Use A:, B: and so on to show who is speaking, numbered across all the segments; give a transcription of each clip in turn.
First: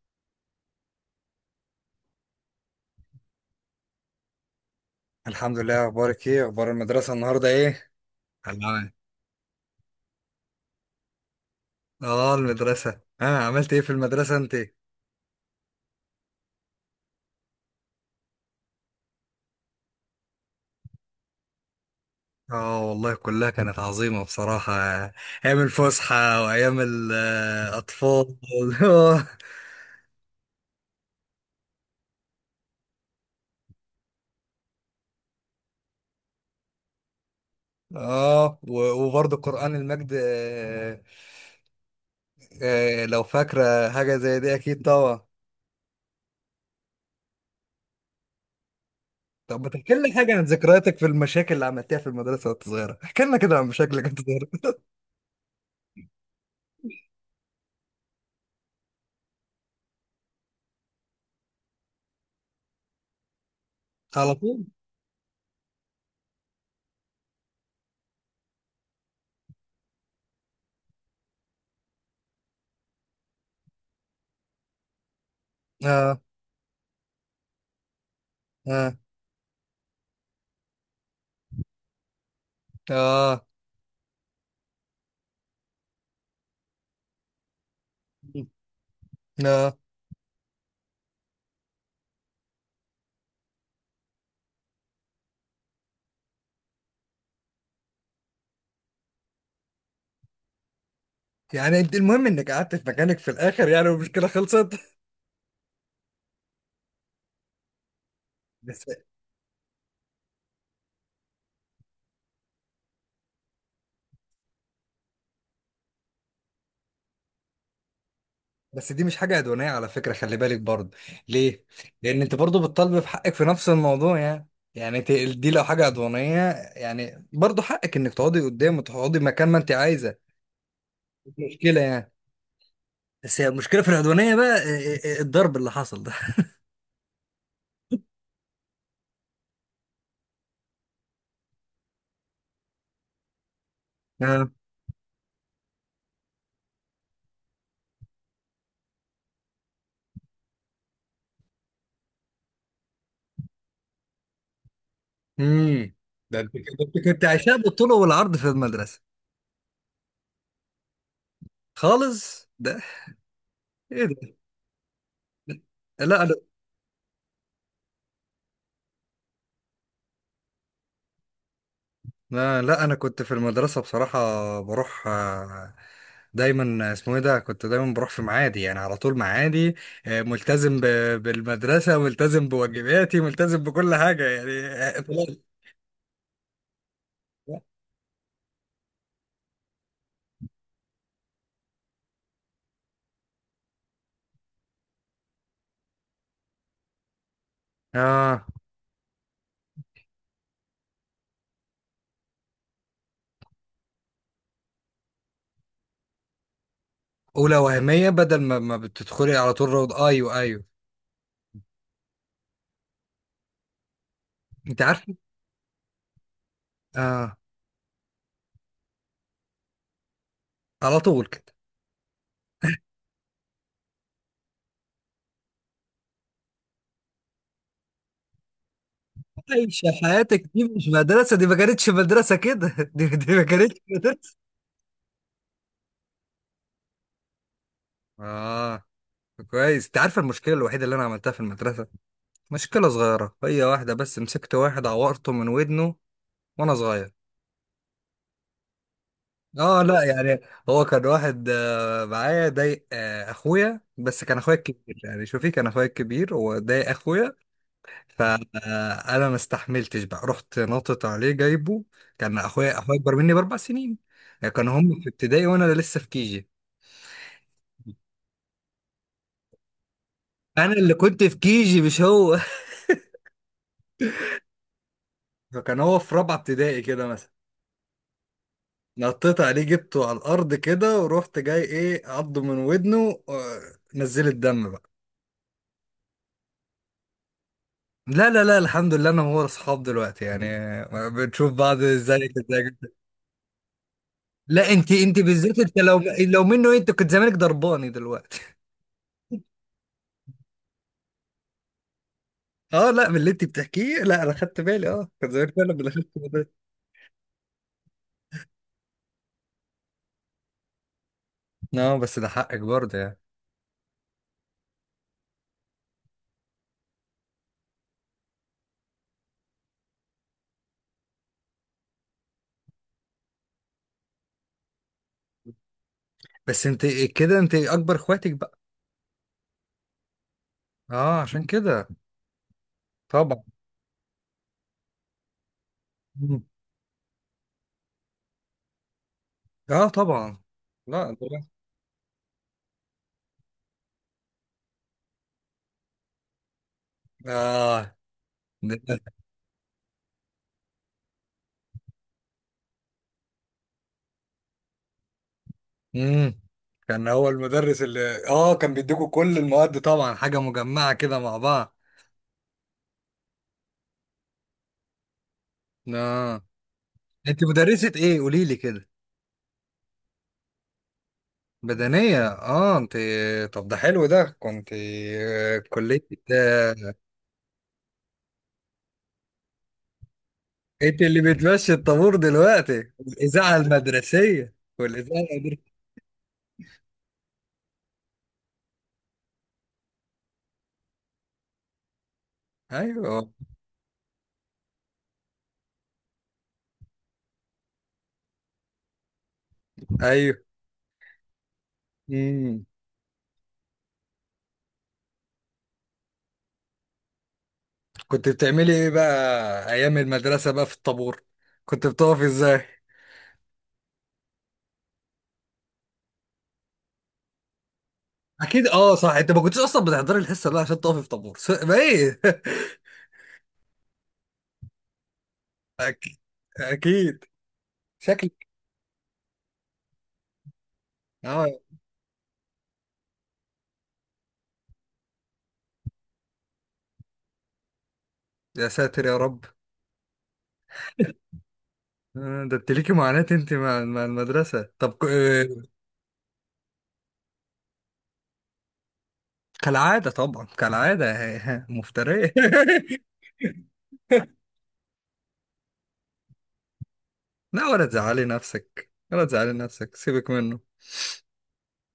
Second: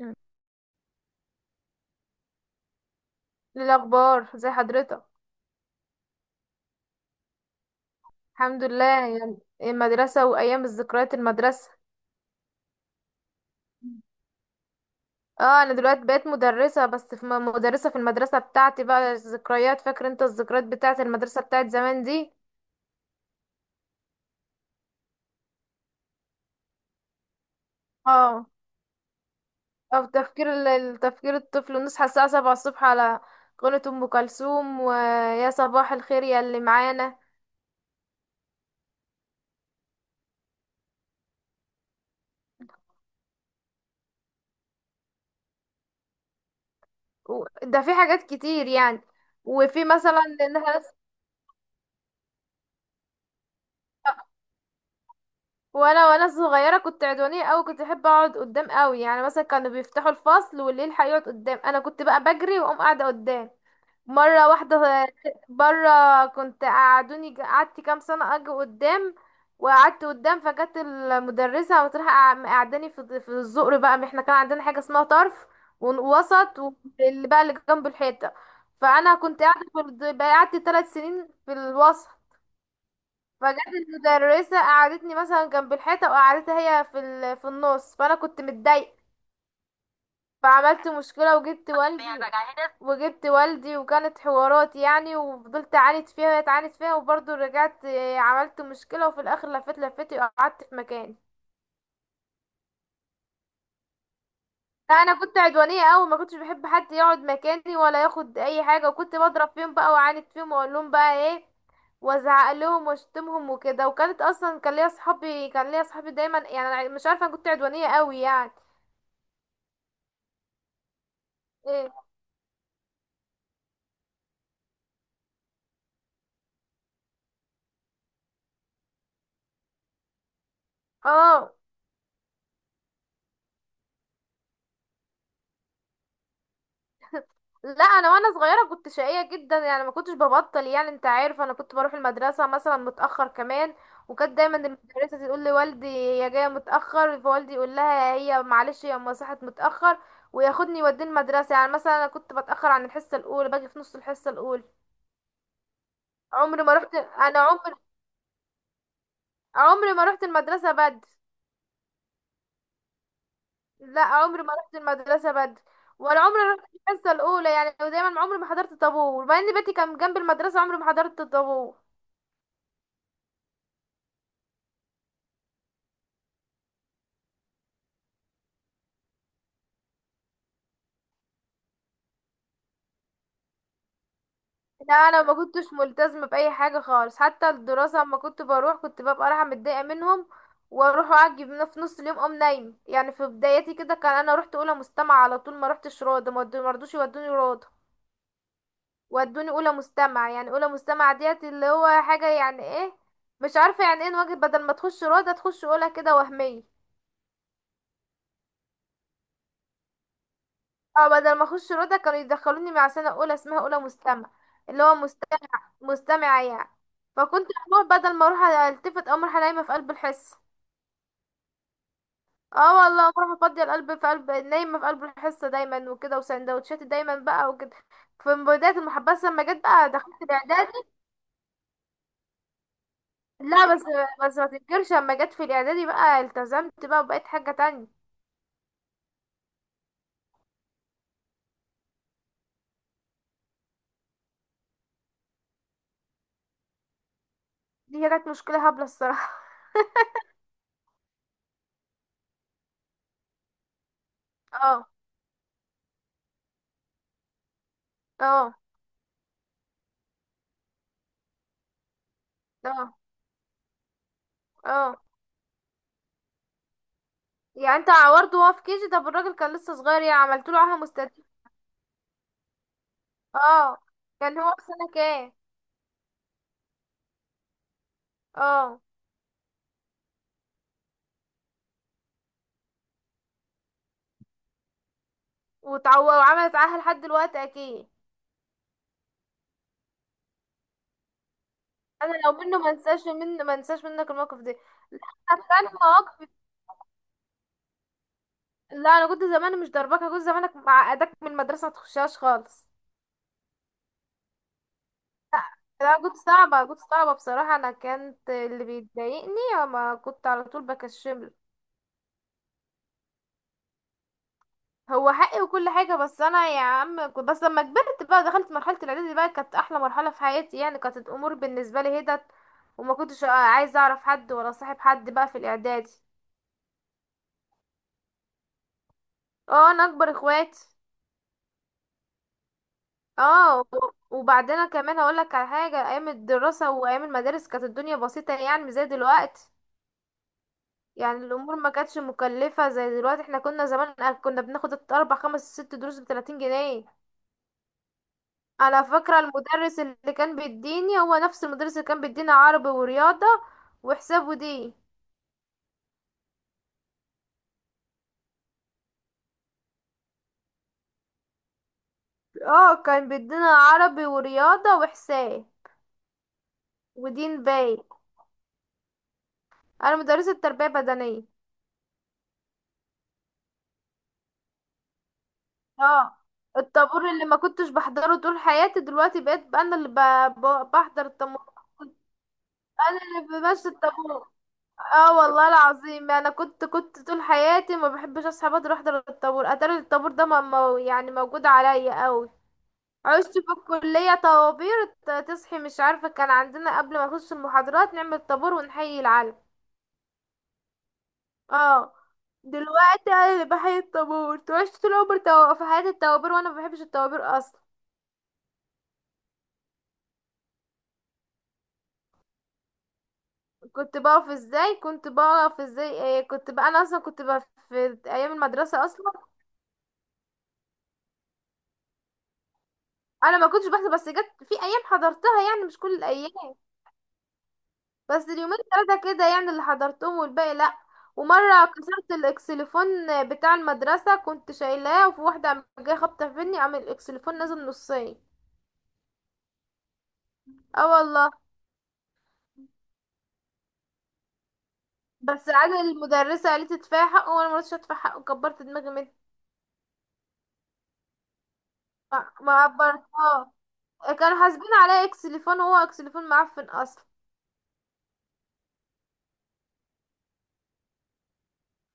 A: مم. إيه الأخبار زي حضرتك؟
B: الحمد لله، اخبارك ايه؟ اخبار المدرسه النهارده ايه
A: الحمد لله.
B: العمل؟
A: يعني إيه المدرسة وأيام الذكريات المدرسة؟
B: اه المدرسه، عملت ايه في
A: مم.
B: المدرسه انت؟
A: اه، أنا دلوقتي بقيت مدرسة، بس في مدرسة، في المدرسة بتاعتي بقى. الذكريات، فاكر انت الذكريات بتاعت المدرسة بتاعت زمان دي؟
B: اه والله كلها كانت عظيمه بصراحه. ايام الفسحه وايام الاطفال.
A: اه. أو تفكير تفكير الطفل، نصحى الساعة 7 الصبح على قناة أم كلثوم، ويا صباح الخير يا اللي معانا.
B: اه، و- وبرضه قران المجد. لو فاكره حاجه زي دي اكيد طبعا.
A: ده في حاجات كتير يعني.
B: طب ما
A: وفي
B: تحكي لنا
A: مثلا
B: حاجه عن
A: ان احنا
B: ذكرياتك في المشاكل اللي عملتها في المدرسه وانت صغيره، احكي لنا كده عن مشاكلك وانت صغيره.
A: وانا صغيره كنت عدوانيه قوي، كنت بحب اقعد قدام قوي. يعني مثلا كانوا بيفتحوا الفصل، والليل هيقعد قدام، انا كنت بقى بجري واقوم قاعده قدام
B: على
A: مره
B: طول.
A: واحده. بره. كنت قعدوني، قعدت كام سنه اجي قدام، وقعدت قدام فجت المدرسه وتروح قعداني في الزقر. بقى احنا كان عندنا حاجه اسمها طرف
B: اه،
A: ووسط، واللي بقى اللي جنب الحيطه.
B: اه،
A: فانا كنت قاعده في بقى قعدت 3 سنين في الوسط.
B: اه،
A: فجت المدرسة، قعدتني مثلا جنب الحيطة، وقعدتها هي في ال... في النص. فأنا كنت متضايقة،
B: اه.
A: فعملت مشكلة وجبت والدي. وجبت والدي، وكانت حوارات يعني، وفضلت أعاند فيها وهي تعاند فيها، وبرضه رجعت آه، عملت مشكلة، وفي الآخر لفيت لفتي وقعدت في مكاني.
B: يعني انت المهم انك قعدت في مكانك في الاخر يعني، والمشكله خلصت.
A: لا، انا كنت عدوانيه قوي، ما كنتش بحب حد يقعد مكاني ولا ياخد اي
B: بس.
A: حاجه، وكنت بضرب فيهم بقى، واعاند فيهم، واقول لهم بقى ايه، وازعق لهم واشتمهم وكده. وكانت اصلا كان ليا صحابي، كان ليا صحابي دايما يعني، أنا مش عارفه، انا كنت عدوانيه قوي يعني.
B: دي مش حاجه عدوانيه على فكره، خلي بالك برضه. ليه؟
A: إيه.
B: لان انت برضه بتطالب بحقك في نفس الموضوع يعني. يعني انت دي لو حاجه عدوانيه، يعني برضه حقك انك تقعدي قدام وتقعدي مكان ما انت عايزه. مش
A: اه.
B: مشكله يعني. بس هي المشكله في العدوانيه بقى، اه، اه، اه، الضرب اللي حصل ده.
A: لا انا وانا صغيره كنت شقيه جدا يعني، ما كنتش ببطل. يعني انت عارف، انا كنت بروح المدرسه مثلا متاخر كمان. وكانت
B: اه.
A: دايما المدرسه تقول لي والدي هي جايه متاخر، فوالدي يقول لها هي معلش هي أما صحت متاخر، وياخدني يوديني المدرسه. يعني مثلا انا كنت بتاخر عن الحصه الاولى، باجي في نص الحصه الاولى.
B: امم. ده انت،
A: عمري ما
B: ده انت
A: رحت،
B: كنت
A: انا
B: عايشاه
A: عمري
B: بالطول والعرض في المدرسه
A: عمري ما رحت المدرسه بدري.
B: خالص ده.
A: لا
B: ايه ده؟
A: عمري ما رحت المدرسه بدري، ولا
B: لا
A: عمري رحت الحصه الاولى يعني، ودايما عمري ما حضرت طابور، مع ان بيتي كان جنب المدرسه، عمري ما حضرت الطابور.
B: لا، لا انا كنت في المدرسه بصراحه بروح. دايما اسمه ايه ده، كنت دايما بروح في معادي يعني، على طول معادي. ملتزم ب- بالمدرسه، ملتزم بواجباتي، ملتزم بكل حاجه يعني.
A: لا،
B: آه،
A: انا ما
B: طلعت-
A: كنتش ملتزمه باي حاجه خالص حتى الدراسه. اما كنت بروح، كنت ببقى رايحه متضايقه منهم، واروح اعجب في نص اليوم اقوم نايم. يعني في بدايتي كده كان، انا رحت اولى مستمع على طول، ما رحتش روضه، ما رضوش يودوني روضه،
B: اه.
A: ودوني اولى مستمع. يعني اولى مستمع ديت اللي هو حاجه يعني ايه، مش عارفه يعني ايه، نواجه بدل ما تخش روضه تخش اولى كده وهميه.
B: اولى وهميه بدل ما بتدخلي على طول روض. ايوه ايوه.
A: اه، بدل ما اخش روضه كانوا يدخلوني مع سنه اولى اسمها اولى مستمع،
B: انت
A: اللي هو
B: عارف.
A: مستمع، مستمعة يعني.
B: اه.
A: فكنت بروح بدل ما اروح التفت او اروح نايمة في قلب الحصة.
B: على طول كده.
A: اه والله، بروح افضي القلب في قلب، نايمة في قلب الحصة دايما وكده، وسندوتشاتي دايما بقى وكده. في بداية المحبسة لما جت
B: عايشة
A: بقى، دخلت
B: حياتك دي،
A: الاعدادي.
B: مش مدرسة دي، ما كانتش مدرسة كده. دي ما
A: لا
B: كانتش
A: بس،
B: مدرسة.
A: بس ما تنكرش، لما جت في الاعدادي بقى التزمت بقى، وبقيت حاجة تانية.
B: اه. كويس. انت عارف المشكله الوحيده اللي انا عملتها في المدرسه؟ مشكلة صغيرة هي، واحدة بس، مسكت واحد عورته من ودنه وأنا صغير.
A: دي كانت مشكلة هبلة الصراحة.
B: اه لا يعني، هو كان واحد معايا ضايق اخويا، بس كان اخويا
A: اه.
B: الكبير يعني، شوفي، كان اخويا الكبير وضايق اخويا،
A: اه.
B: فانا ما استحملتش بقى، رحت نطت عليه جايبه. كان اخويا،
A: اه.
B: اكبر مني باربع سنين، يعني كان
A: اه.
B: هم في ابتدائي وانا لسه في كيجي.
A: يعني انت عورته وهو في كيجي؟ طب الراجل كان لسه صغير يعني، عملت له
B: انا
A: عاهة
B: اللي كنت
A: مستديمة.
B: في كيجي مش هو.
A: اه. كان هو في سنة كام؟
B: فكان هو في رابعه ابتدائي كده مثلا،
A: اه.
B: نطيت عليه جبته على الارض كده ورحت جاي ايه عضه من ودنه. نزل الدم بقى.
A: وتعو... وعملت معاها لحد دلوقتي اكيد.
B: لا لا لا، الحمد لله انا وهو اصحاب دلوقتي يعني، بنشوف بعض
A: انا
B: ازاي
A: لو منه ما
B: كده.
A: انساش، ما انساش منك الموقف ده.
B: لا
A: لا
B: انت
A: أنا
B: بالذات
A: كان
B: انت لو،
A: مواقف.
B: لو منه انت كنت زمانك ضرباني دلوقتي.
A: لا انا كنت زمان مش ضربك، أنا كنت زمانك معقدك من المدرسه ما تخشهاش خالص.
B: اه لا، من اللي انت بتحكيه، لا انا خدت بالي، اه كان زمان فعلا من
A: لا
B: اللي
A: أنا
B: خدت
A: كنت
B: بالي.
A: صعبه، كنت صعبه بصراحه. انا كانت اللي بيضايقني اما كنت على طول بكشمله.
B: اه بس ده حقك برضه يعني.
A: هو حقي وكل حاجه، بس انا يا عم كنت، بس لما كبرت بقى دخلت مرحله الاعدادي بقى، كانت احلى مرحله في حياتي. يعني كانت الامور بالنسبه لي هدت، وما كنتش عايزه اعرف حد ولا صاحب حد بقى في الاعدادي.
B: بس انت كده انت اكبر اخواتك بقى.
A: اه انا اكبر اخواتي.
B: اه عشان كده، طبعا.
A: اه. وبعدين أنا كمان هقول لك على حاجه، ايام
B: مم.
A: الدراسه وايام المدارس كانت الدنيا بسيطه يعني، مش زي دلوقتي.
B: اه طبعا. لا
A: يعني
B: ده-
A: الامور ما كانتش مكلفه زي دلوقتي. احنا كنا زمان كنا بناخد 4 5 6 دروس ب 30 جنيه.
B: اه.
A: انا فاكره المدرس اللي كان بيديني هو نفس المدرس اللي كان بيدينا عربي ورياضه وحساب ودين.
B: امم. كان هو المدرس اللي اه كان بيديكوا كل المواد طبعا، حاجة مجمعة كده مع بعض.
A: اه كان بيدينا عربي ورياضه وحساب
B: اه.
A: ودين.
B: انت
A: باي.
B: مدرسة ايه قولي لي كده؟
A: انا مدرسه تربيه بدنيه.
B: بدنية، اه انت. طب ده حلو ده، كنت كلية.
A: اه.
B: آه.
A: الطابور اللي ما كنتش بحضره طول حياتي، دلوقتي بقيت بقى انا اللي
B: انت
A: بحضر
B: اللي
A: الطابور.
B: بتمشي الطابور دلوقتي،
A: انا اللي
B: الإذاعة
A: بمشي الطابور.
B: المدرسية
A: اه
B: والإذاعة
A: والله
B: المدرسية.
A: العظيم، انا كنت طول حياتي ما بحبش اصحى بدري احضر الطابور. اتاري الطابور ده يعني موجود عليا قوي.
B: ايوه
A: عشت في الكلية طوابير، تصحي مش عارفة، كان عندنا قبل ما نخش المحاضرات نعمل طابور ونحيي العلم.
B: ايوه.
A: اه.
B: امم.
A: دلوقتي انا اللي بحيي الطابور. عشت طول عمري في حياتي الطوابير، وانا ما بحبش الطوابير اصلا.
B: كنت بتعملي ايه بقى ايام المدرسة بقى في الطابور؟ كنت بتقف ازاي؟
A: كنت بقف ازاي، كنت بقف ازاي، إيه، كنت بقى انا اصلا كنت بقى في ايام
B: اكيد.
A: المدرسه
B: اه صح،
A: اصلا.
B: انت ما كنتش اصلا بتحضري الحصه دي عشان تقفي في طابور، س- ما ايه
A: انا ما كنتش بحضر، بس جت في ايام حضرتها يعني مش كل
B: اكيد
A: الايام.
B: اكيد.
A: بس
B: شكلك.
A: اليومين ثلاثه كده يعني اللي حضرتهم، والباقي لا.
B: اه.
A: ومره كسرت الاكسليفون بتاع المدرسه، كنت شايلاه، وفي واحده قامت جايه خبطه فيني، قام الاكسليفون نازل نصين.
B: يا ساتر يا رب.
A: اه والله.
B: ده انت ليكي معاناة انت مع المدرسة. طب ك- آه،
A: بس عاد المدرسه قالت ادفعي حقه، وانا ما رضيتش ادفع حقه، كبرت دماغي منه،
B: كالعادة طبعا، كالعادة. ها- ها،
A: ما
B: مفترية.
A: ما عبرتها. كانوا حاسبين عليا اكسليفون، وهو اكسليفون معفن اصلا.
B: لا ولا تزعلي نفسك، سيبك منه.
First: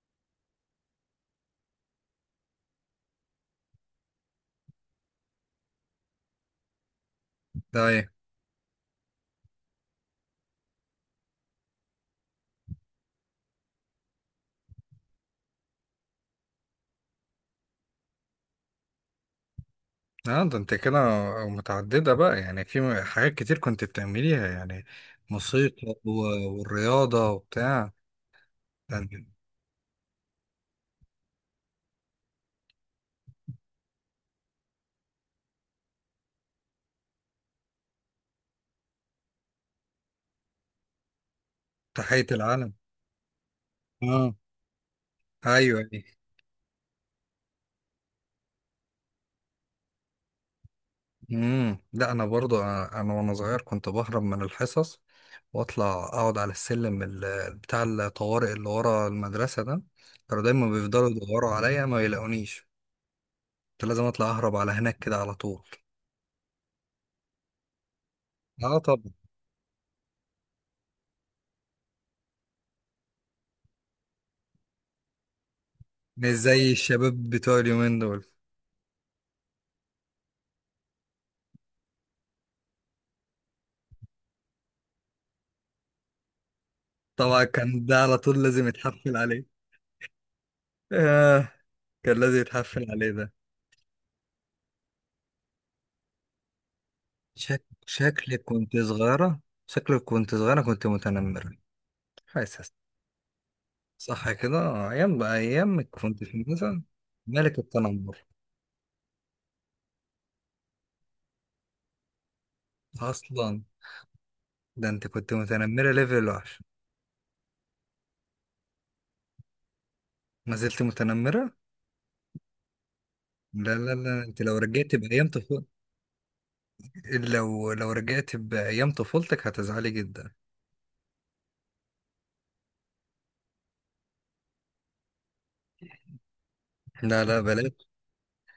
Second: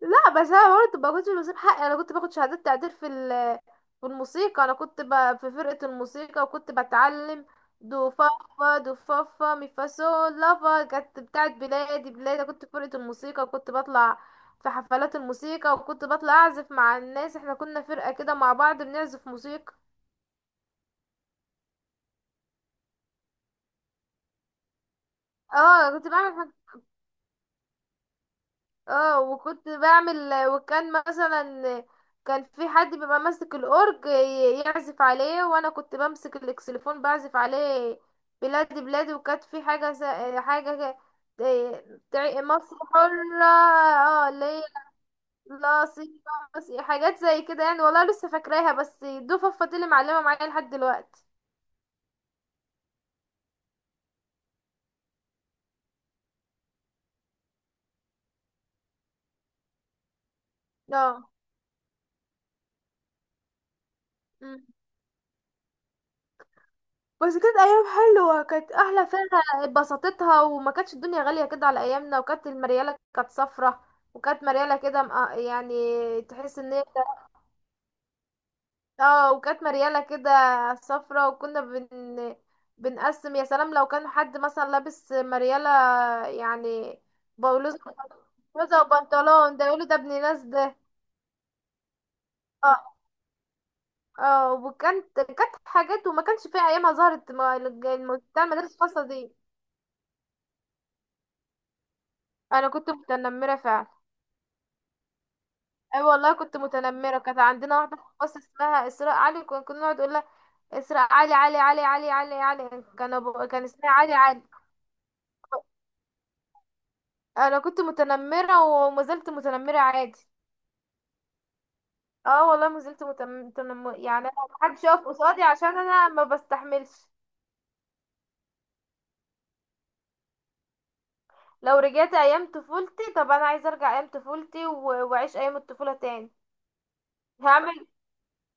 A: لا بس انا برضه ما كنتش بسيب حقي. انا كنت باخد شهادات تقدير في في الموسيقى. انا كنت ب... في فرقة الموسيقى، وكنت بتعلم
B: ده
A: دو
B: ايه؟
A: فا فا دو فا فا مي فا سول لا فا، كانت بتاعت بلادي بلادي. كنت في فرقة الموسيقى، وكنت بطلع في حفلات الموسيقى، وكنت بطلع اعزف مع الناس. احنا كنا فرقة كده مع بعض بنعزف موسيقى.
B: اه. ده انت كده متعددة بقى يعني، حاجات كتير كنت بتعمليها يعني،
A: اه
B: موسيقى
A: كنت
B: و-
A: بعمل.
B: والرياضة وبتاع. ده أنت.
A: اه وكنت بعمل. وكان مثلا كان في حد بيبقى ماسك الاورج يعزف عليه، وانا كنت بمسك الاكسليفون بعزف عليه بلادي بلادي. وكانت في حاجه س... حاجه إيه،
B: تحية العالم.
A: مصر حره، اه
B: آه.
A: اللي هي
B: ايوه دي.
A: لصيحة. حاجات زي كده يعني، والله لسه فاكراها، بس دي فضفت اللي معلمه معايا لحد دلوقتي.
B: امم. لا انا برضو، أنا وانا صغير كنت بهرب من الحصص واطلع اقعد على السلم بتاع الطوارئ اللي ورا المدرسه ده، كانوا دايما بيفضلوا
A: اه.
B: يدوروا عليا ما يلاقونيش. كنت لازم اطلع اهرب على هناك كده على طول.
A: بس كانت ايام حلوه، كانت
B: اه
A: احلى
B: طبعا.
A: فيها، اتبسطتها، وما كانتش الدنيا غاليه كده على ايامنا. وكانت المرياله كانت صفرة، وكانت مرياله كده يعني
B: مش
A: تحس
B: زي
A: ان هي،
B: الشباب بتوع اليومين دول.
A: اه وكانت مرياله كده صفرة. وكنا بنقسم يا سلام لو كان حد مثلا لابس مرياله يعني
B: طبعا
A: بلوزه،
B: كان ده على طول لازم
A: بلوزه
B: يتحفل عليه.
A: وبنطلون، ده يقولوا ده ابن ناس ده.
B: آه. كان لازم يتحفل
A: اه.
B: عليه ده.
A: اه وكانت كانت حاجات، وما كانش فيها ايامها ظهرت
B: شكلك
A: بتاع المدارس
B: كنت
A: الخاصه دي.
B: صغيره، شكلك كنت صغيره كنت متنمره.
A: انا
B: حاسس.
A: كنت متنمره فعلا.
B: صح كده. ايام بقى، ايام ما
A: اي
B: كنت
A: والله
B: في
A: كنت
B: مثلا
A: متنمره. كانت
B: ملك
A: عندنا واحده في
B: التنمر
A: الفصل اسمها اسراء علي، كنا نقعد نقول لها اسراء علي علي علي علي علي علي، كان أبو...
B: اصلا.
A: كان اسمها علي علي.
B: ده انت كنت متنمره ليفل وحش.
A: انا كنت متنمره وما زلت متنمره عادي.
B: ما زلت متنمره.
A: اه والله ما زلت متم...
B: لا لا
A: متنم...
B: لا،
A: يعني
B: انت
A: انا
B: لو
A: محدش
B: رجعت
A: يقف
B: بايام
A: قصادي
B: طفولتك،
A: عشان انا ما بستحملش.
B: لو، لو رجعت بايام طفولتك هتزعلي جدا.
A: لو رجعت ايام طفولتي، طب انا عايزه ارجع ايام طفولتي و... واعيش ايام الطفوله تاني.
B: لا لا
A: هعمل.
B: بلاش.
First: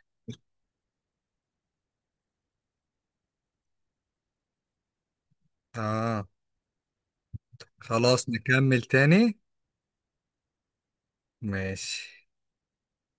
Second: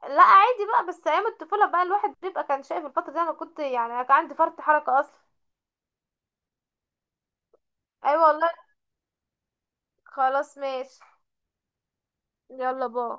A: لا عادي بقى، بس ايام الطفوله بقى الواحد بيبقى كان شايف الفتره دي، انا كنت يعني كان عندي فرط حركه اصلا.
B: اه.
A: ايوه
B: خلاص
A: والله.
B: نكمل تاني.
A: خلاص ماشي.
B: ماشي
A: يلا باي.